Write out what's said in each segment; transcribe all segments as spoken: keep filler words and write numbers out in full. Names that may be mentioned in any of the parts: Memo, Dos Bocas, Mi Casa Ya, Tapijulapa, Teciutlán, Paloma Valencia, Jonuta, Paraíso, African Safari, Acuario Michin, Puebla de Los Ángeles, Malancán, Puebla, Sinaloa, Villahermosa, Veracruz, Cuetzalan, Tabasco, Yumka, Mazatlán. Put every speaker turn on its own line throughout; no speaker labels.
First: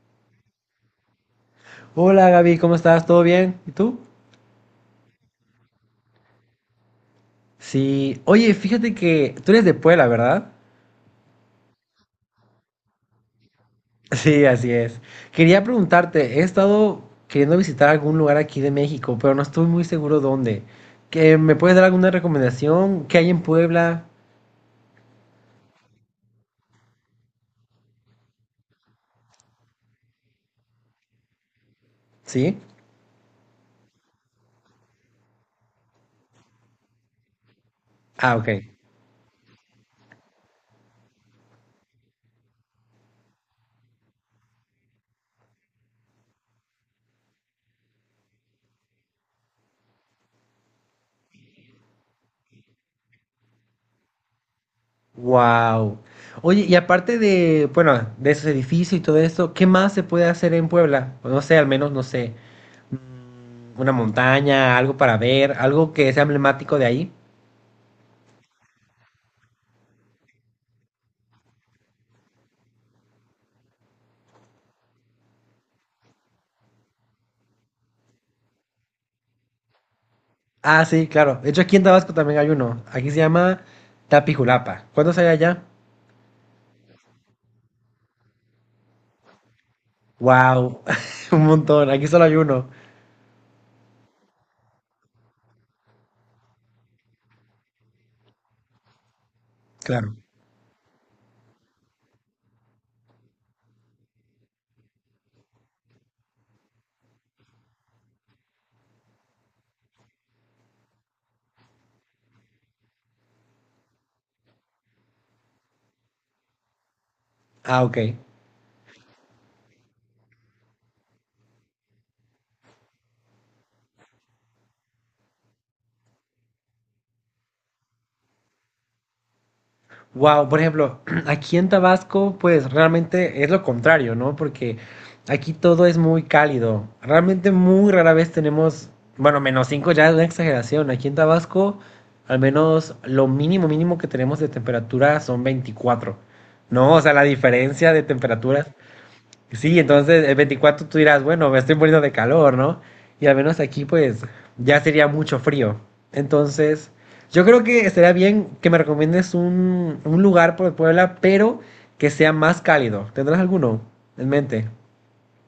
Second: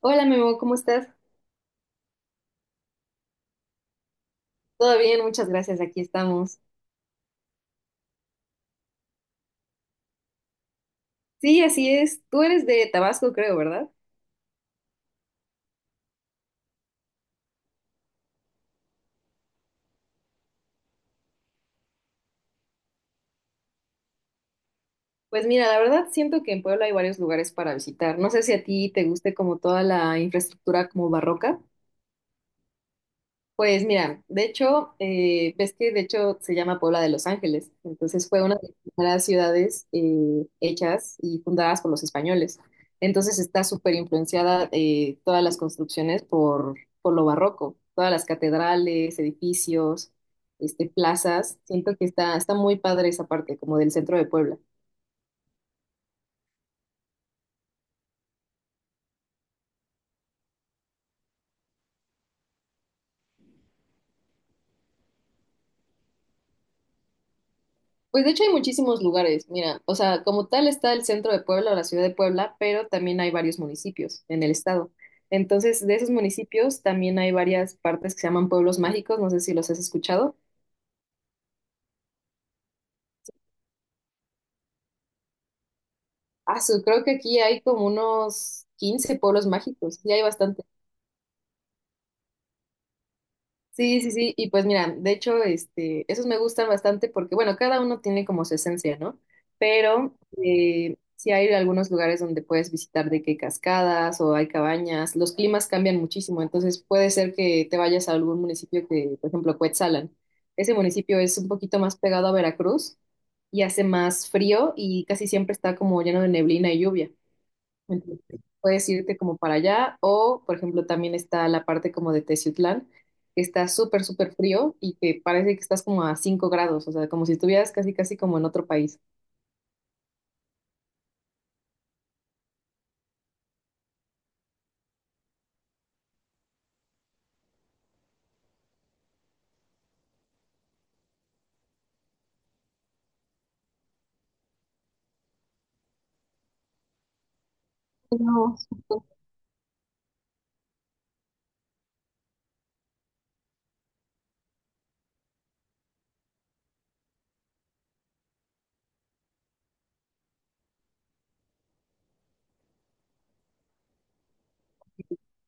Hola Memo, ¿cómo estás?
Hola Gaby, ¿cómo estás? ¿Todo bien? ¿Y tú?
Todo bien, muchas gracias, aquí estamos.
Sí, oye, fíjate que tú eres de Puebla, ¿verdad?
Sí, así es. Tú eres de Tabasco, creo, ¿verdad?
Sí, así es. Quería preguntarte, he estado queriendo visitar algún lugar aquí de México, pero no estoy muy seguro dónde. ¿Que me puedes dar alguna recomendación? ¿Qué hay en Puebla?
Pues mira, la verdad siento que en Puebla hay varios lugares para visitar. No sé si a ti te guste como toda la infraestructura como barroca.
¿Sí?
Pues mira, de hecho, eh, ves que de hecho se llama Puebla de Los Ángeles, entonces
Ah,
fue
ok.
una de las primeras ciudades eh, hechas y fundadas por los españoles. Entonces está súper influenciada eh, todas las construcciones por, por lo barroco, todas las catedrales, edificios, este, plazas. Siento que está, está muy padre esa parte, como del centro de Puebla.
Wow. Oye, y aparte de, bueno, de esos edificios y todo esto, ¿qué más se puede hacer en Puebla? O no sé, al menos, no sé, una montaña, algo para ver, algo que sea emblemático de ahí.
Pues de hecho hay muchísimos lugares, mira, o sea, como tal está el centro de Puebla o la ciudad de Puebla, pero también hay varios municipios en el estado. Entonces, de esos municipios también hay varias partes que se llaman pueblos mágicos, no sé si los has escuchado.
Ah, sí, claro. De hecho, aquí en Tabasco también hay uno. Aquí se llama Tapijulapa. ¿Cuántos hay allá?
Ah, su- creo que aquí hay como unos quince pueblos mágicos, y hay bastantes.
Wow, un montón. Aquí solo hay uno.
Sí, sí, sí, y pues mira, de hecho, este, esos me gustan bastante porque, bueno, cada uno tiene como su esencia, ¿no? Pero
Claro.
eh, sí hay algunos lugares donde puedes visitar de que cascadas o hay cabañas, los climas cambian muchísimo, entonces puede ser que te vayas a algún municipio que, por ejemplo, Cuetzalan. Ese municipio es un poquito más pegado a Veracruz y hace más frío y casi siempre está como lleno de neblina y lluvia.
Ah, ok.
Entonces, puedes irte como para allá o, por ejemplo, también está la parte como de Teciutlán, que está súper, súper frío y que parece que estás como a cinco grados, o sea, como si estuvieras casi, casi como en otro país.
Wow, por ejemplo, aquí en Tabasco, pues realmente es lo contrario, ¿no? Porque aquí todo es muy cálido. Realmente muy rara vez tenemos, bueno, menos cinco ya es una exageración. Aquí en Tabasco, al menos lo mínimo mínimo que tenemos de temperatura son veinticuatro. No, o sea, la diferencia de
No.
temperaturas. Sí, entonces el veinticuatro tú dirás, bueno, me estoy muriendo de calor, ¿no? Y al menos aquí pues ya sería mucho frío. Entonces, yo creo que estaría bien que me recomiendes un, un lugar por Puebla, pero que sea más cálido. ¿Tendrás alguno en mente?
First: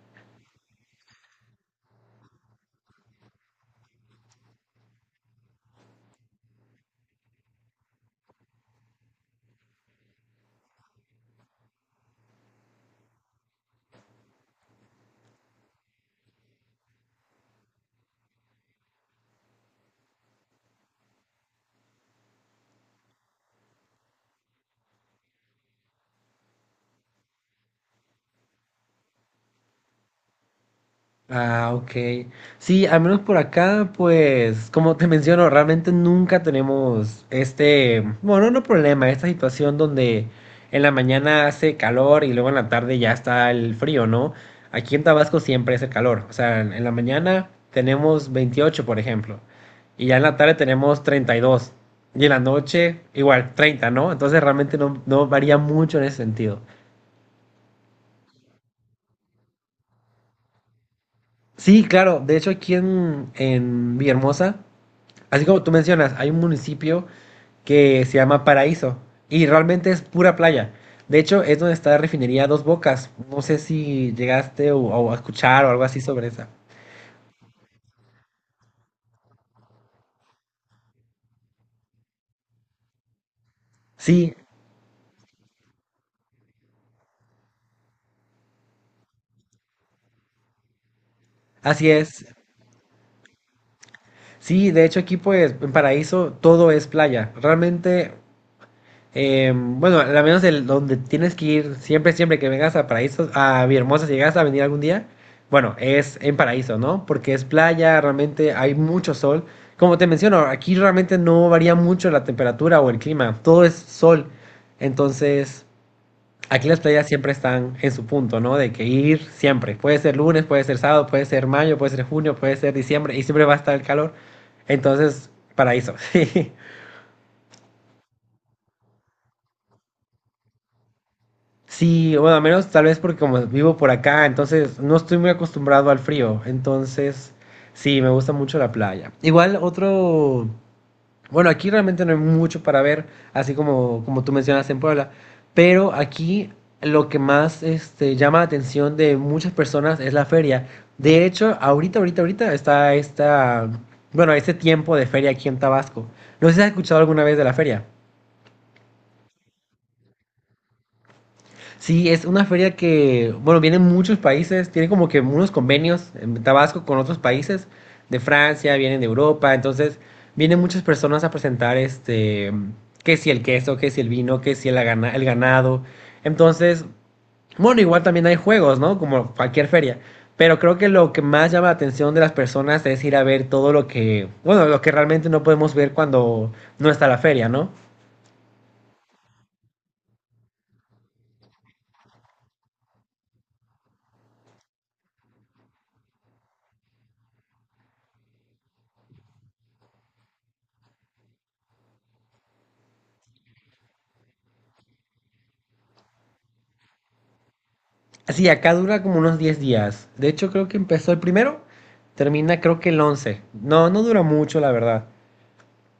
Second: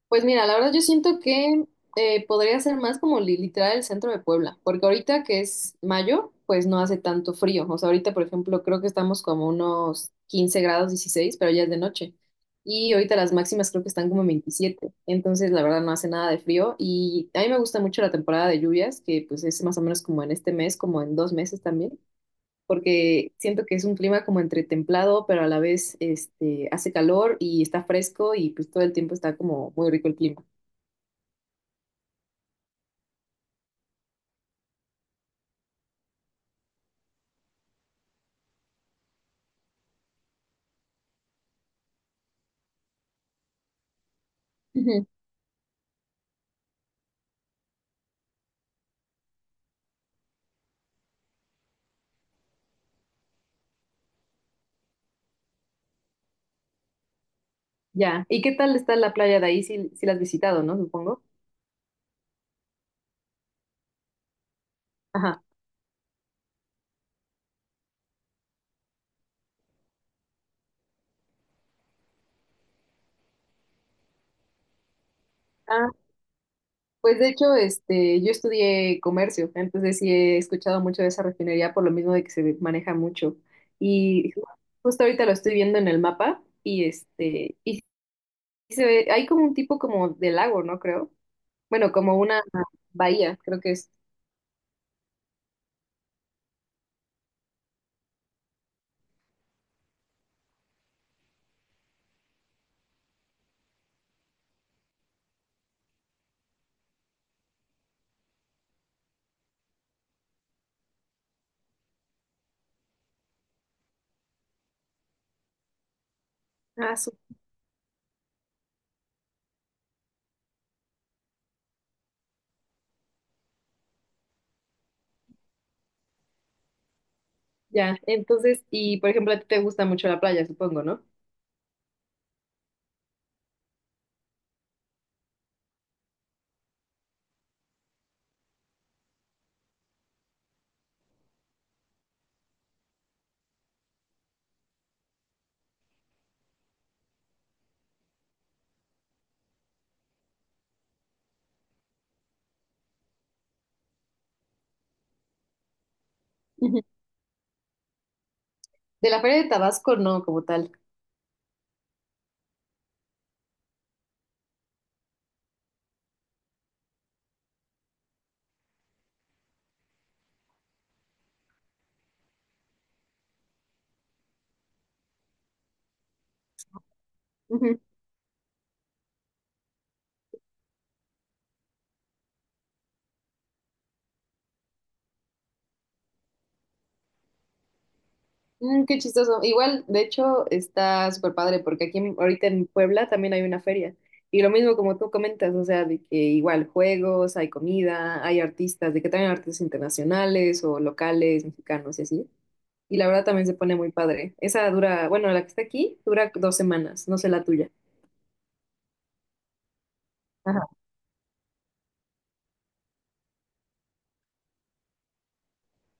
Pues mira, la verdad yo siento que eh, podría ser más como li- literal el centro de Puebla, porque ahorita que es mayo, pues no hace tanto frío. O sea, ahorita, por ejemplo, creo que estamos como unos quince grados dieciséis, pero ya es de noche. Y ahorita las máximas creo que están como en veintisiete. Entonces, la verdad no hace nada de frío. Y a mí me gusta mucho la temporada de lluvias, que pues es más o menos como en este mes, como en dos meses también, porque siento que es un clima como entre templado, pero a la vez este, hace calor y está fresco y pues todo el tiempo está como muy rico el clima.
Ah, ok. Sí, al menos por acá, pues, como te menciono, realmente nunca tenemos este, bueno, no problema, esta situación donde en la mañana hace calor y luego en la tarde ya está el frío, ¿no? Aquí en
Ujú.
Tabasco siempre es el calor, o sea, en en la mañana tenemos veintiocho, por ejemplo, y ya en la tarde tenemos treinta y dos y en la noche igual treinta, ¿no? Entonces realmente no, no varía mucho en ese sentido.
Ya. ¿Y qué tal está la playa de ahí? Si, si la has visitado, ¿no? Supongo.
Sí, claro, de hecho aquí en, en Villahermosa,
Ajá.
así como tú mencionas, hay un municipio que se llama Paraíso y realmente es pura playa. De hecho, es donde está la refinería Dos Bocas. No sé si llegaste o, o a escuchar o algo
Ah,
así sobre esa.
pues de hecho, este, yo estudié comercio, entonces sí he escuchado mucho de esa refinería por lo mismo de que se maneja mucho. Y
Sí,
justo ahorita lo estoy viendo en el mapa y este, y sí se ve, hay como un tipo como de lago, ¿no? Creo.
así
Bueno, como
es.
una bahía, creo que es.
Sí, de hecho aquí pues en Paraíso todo es playa. Realmente, eh, bueno, al menos el donde tienes que ir siempre, siempre que vengas a Paraíso, a Villahermosa, si llegas a venir algún día, bueno, es en Paraíso, ¿no? Porque es playa, realmente hay mucho sol. Como te menciono, aquí realmente no varía mucho la temperatura o el clima, todo es sol. Entonces, aquí las
Ah,
playas
su-
siempre están en su punto, ¿no? De que ir siempre. Puede ser lunes, puede ser sábado, puede ser mayo, puede ser junio, puede ser diciembre y siempre va a estar el calor. Entonces, Paraíso.
ya. Entonces, y por ejemplo, a ti te gusta mucho la playa, supongo, ¿no?
Sí, bueno, al menos tal vez porque como vivo por acá, entonces no estoy muy acostumbrado al frío. Entonces, sí, me gusta mucho la playa. Igual otro, bueno, aquí realmente no hay mucho para ver, así como, como tú mencionas en Puebla, pero aquí lo que más este, llama la atención de muchas personas es la feria. De hecho, ahorita, ahorita, ahorita está esta, bueno, este tiempo de feria aquí en Tabasco. No sé si has
Ujú.
escuchado alguna vez de la feria.
De la Feria de Tabasco, no, como tal.
Sí, es una feria que, bueno, vienen muchos países, tiene como que unos convenios en Tabasco con otros países de Francia, vienen de Europa, entonces vienen muchas personas a presentar este, que si el queso, que si el vino, que si el, gana- el ganado. Entonces, bueno, igual también hay juegos, ¿no? Como cualquier feria, pero creo que lo que más llama la atención de las personas es ir a ver todo lo que, bueno, lo que realmente no podemos ver cuando no está la feria, ¿no?
Mm, qué chistoso. Igual, de hecho, está súper padre porque aquí en- ahorita en Puebla también hay una feria. Y lo mismo como tú comentas, o sea, de que igual juegos, hay comida, hay artistas, de que también artistas internacionales o locales, mexicanos y así. Y la verdad también se pone muy padre. Esa dura, bueno, la que está aquí dura dos semanas, no sé la tuya.
Sí, acá dura como unos diez días. De hecho,
Ajá.
creo que empezó el primero, termina creo que el once. No, no dura mucho, la verdad.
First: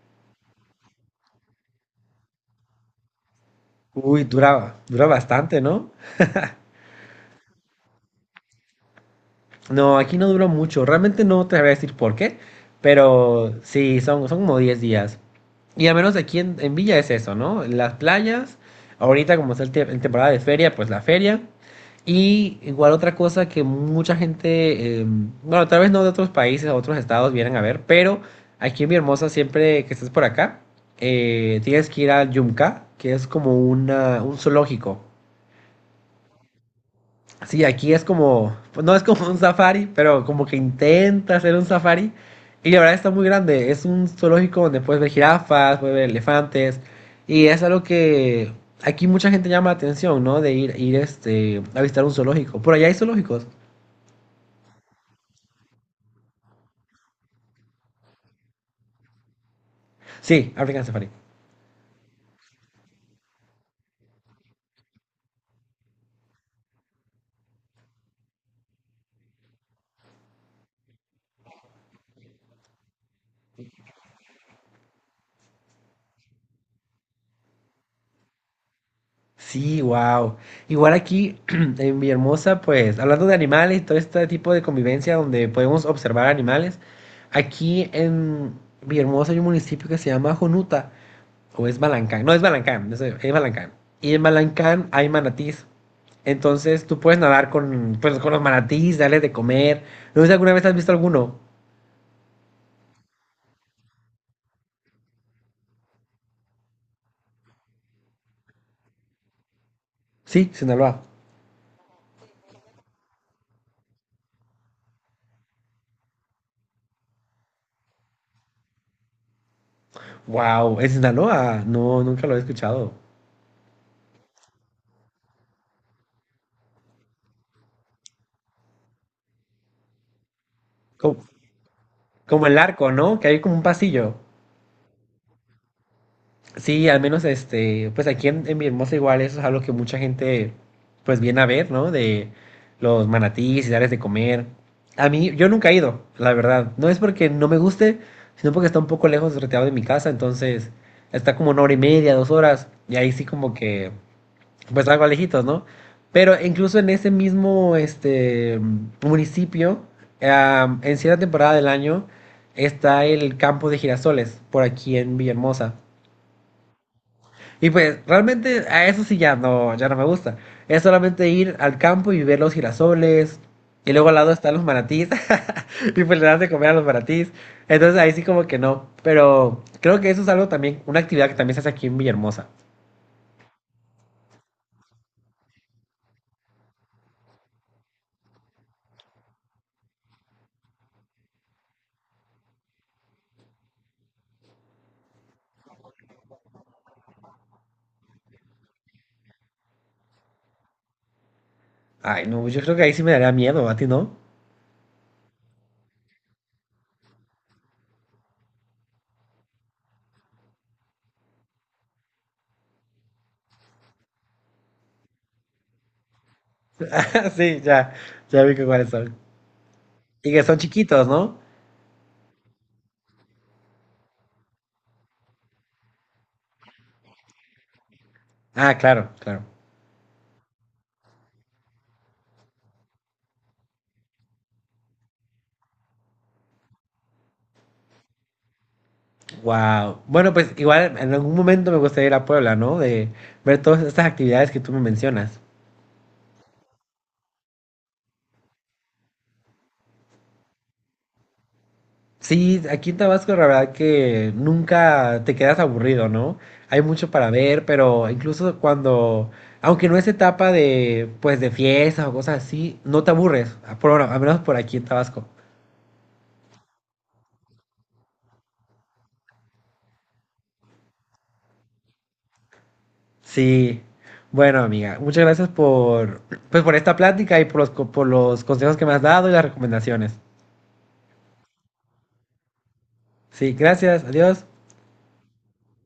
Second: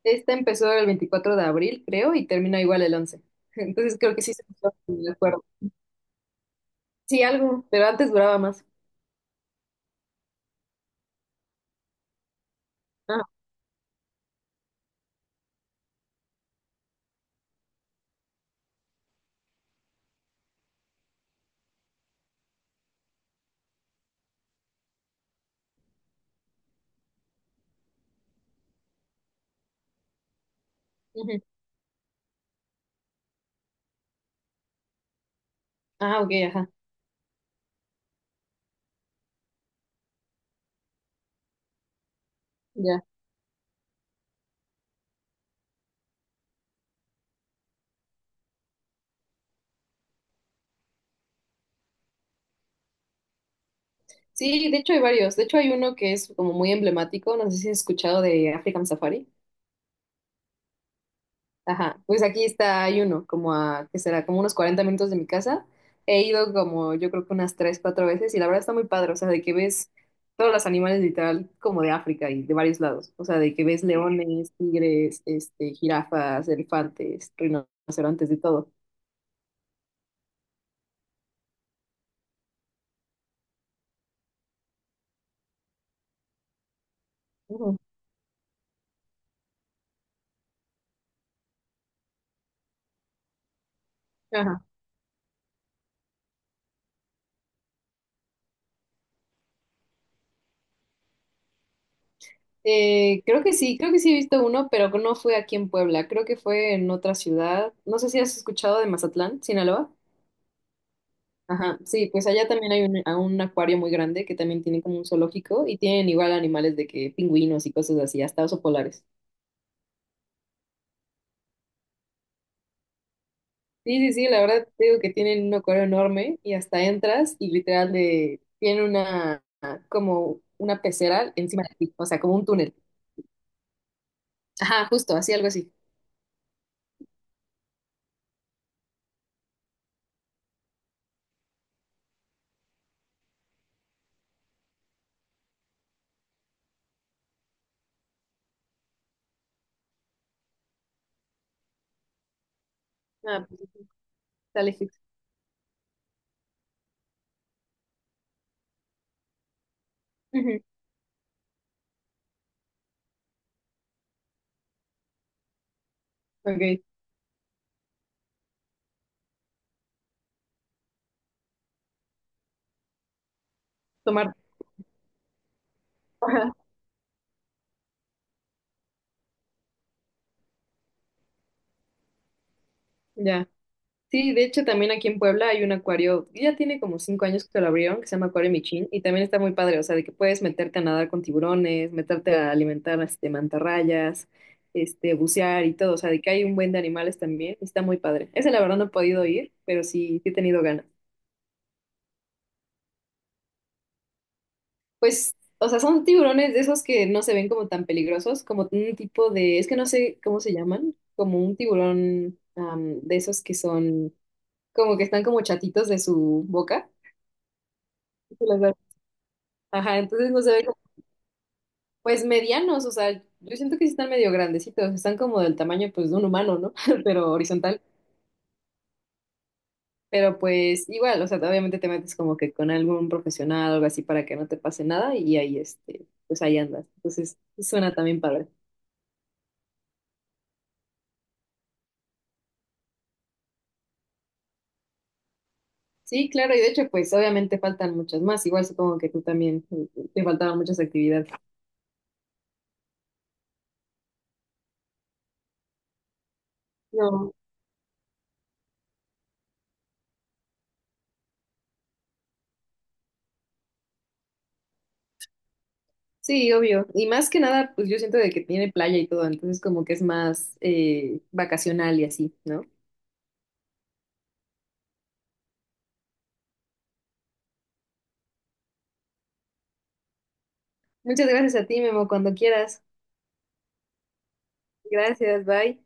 Esta empezó el veinticuatro de abril, creo, y termina igual el once. Entonces creo que
Uy,
sí se
dura,
empezó,
dura
me acuerdo.
bastante, ¿no?
Sí, algo, pero antes duraba más.
No, aquí no duró mucho. Realmente no te voy a decir por qué,
Ah,
pero sí, son, son como diez días. Y al menos aquí en, en Villa es eso, ¿no? Las playas, ahorita como está el te- en temporada de feria, pues la feria. Y igual otra cosa que mucha gente, eh, bueno, tal vez no de otros países, o otros estados vienen a ver, pero aquí en Mi Hermosa, siempre que estés por acá,
ujú.
eh, tienes que ir al Yumka, que es como una, un zoológico.
Ah, ok, ajá.
Sí, aquí es como, pues no es como un safari, pero como que intenta hacer un safari. Y la verdad
Ya.
está muy grande. Es un zoológico donde puedes ver jirafas, puedes ver elefantes. Y es algo que aquí mucha gente llama la atención, ¿no? De ir, ir este, a visitar un zoológico. Por allá hay zoológicos.
Sí, de hecho hay varios. De hecho hay uno que es como muy emblemático, no sé si has escuchado de African Safari.
Sí, African Safari.
Ajá, pues aquí está, hay uno como a, que será como unos cuarenta minutos de mi casa. He ido como yo creo que unas tres, cuatro veces y la verdad está muy padre, o sea, de que ves todos los animales literal como de África y de varios lados, o sea, de que ves leones, tigres, este, jirafas, elefantes, rinocerontes, de todo.
Sí, wow. Igual aquí en Villahermosa, pues hablando de animales y todo este tipo de convivencia donde podemos observar animales,
Ujú.
aquí en Villahermosa hay un municipio que se llama Jonuta. O es Malancán. No, es Malancán. no Es Malancán. Y en
Ajá.
Malancán hay manatís. Entonces tú puedes nadar con, pues, con los manatís, darles de comer. No sé si alguna vez has visto alguno.
Eh, creo que sí, creo que sí he visto uno, pero no fue aquí en Puebla, creo que fue en otra ciudad. No sé si has escuchado de Mazatlán, Sinaloa.
Sí, Sinaloa.
Ajá, sí, pues allá también hay un, a un acuario muy grande que también tiene como un zoológico y tienen igual animales de que pingüinos y cosas así, hasta osos polares.
Wow, ¿es Sinaloa? No, nunca lo he escuchado.
Sí, sí, sí, la verdad te digo que tienen un acuario enorme y hasta entras y literal de, tiene una como una
Como,
pecera encima de ti, o sea, como un
como el
túnel.
arco, ¿no? Que hay como un pasillo.
Ajá, justo, así algo así.
Sí, al menos este, pues aquí en, en mi hermosa igual eso es algo que mucha gente pues viene a ver, ¿no? De los manatíes y darles de comer. A mí, yo nunca he ido, la verdad. No es porque no me guste, sino porque está un poco lejos, retirado de mi casa, entonces está como una hora y media, dos horas, y ahí sí
Ah,
como
pues
que
está
pues
legítimo.
algo lejitos, ¿no? Pero incluso en ese mismo este municipio,
Ujú.
am, en cierta temporada del año, está el campo de girasoles, por aquí en Villahermosa.
Ok,
Y pues realmente a eso sí ya no, ya no me gusta. Es solamente ir al campo y ver los girasoles. Y luego al lado
tomar.
están los manatís. Y pues le das de
Ajá,
comer a los manatís. Entonces ahí sí como que no. Pero creo que eso es algo también, una actividad que también se hace aquí en Villahermosa.
ya. Sí, de hecho también aquí en Puebla hay un acuario, ya tiene como cinco años que lo abrieron, que se llama Acuario Michin, y también está muy padre, o sea, de que puedes meterte a nadar con tiburones, meterte a alimentar este, mantarrayas, este, bucear y todo, o sea, de que hay un buen de animales también, y está muy padre. Ese la verdad no he podido ir, pero sí, sí he tenido ganas.
Ay, no, yo creo que ahí sí me daría miedo, a ti no.
Pues, o sea, son tiburones de esos que no se ven como tan peligrosos, como un tipo de, es que no sé cómo se llaman, como un tiburón am, de esos que son, como que están como chatitos de su boca.
Sí, ya, ya vi que cuáles son.
Ajá, entonces
Y
no
que
se
son
ve como,
chiquitos, ¿no?
pues medianos, o sea, yo siento que sí están medio grandecitos, están como del tamaño pues de un humano, ¿no? Pero horizontal,
Ah, claro, claro.
pero pues igual, o sea, obviamente te metes como que con algún profesional o algo así para que no te pase nada y ahí este, pues ahí andas. Entonces, sí suena también padre.
Wow. Bueno, pues igual en algún momento me gustaría ir a Puebla, ¿no? De ver todas estas actividades que tú me mencionas.
Sí, claro, y de hecho pues obviamente faltan muchas más, igual supongo que tú también eh, te faltaban muchas actividades.
Sí, aquí en Tabasco la verdad que nunca te quedas aburrido, ¿no? Hay mucho para
No,
ver, pero incluso cuando, aunque no es etapa de, pues, de fiestas o cosas así, no te aburres, a- por, ahora, al menos por aquí en Tabasco.
sí, obvio. Y más que nada, pues yo siento de que tiene playa y todo, entonces como que es más eh, vacacional y así, ¿no?
Sí. Bueno, amiga, muchas gracias por, pues, por esta plática y por los, co- por los consejos que me has dado y las recomendaciones.
Muchas gracias a ti, Memo, cuando quieras.
Sí, gracias, adiós.
Gracias, bye.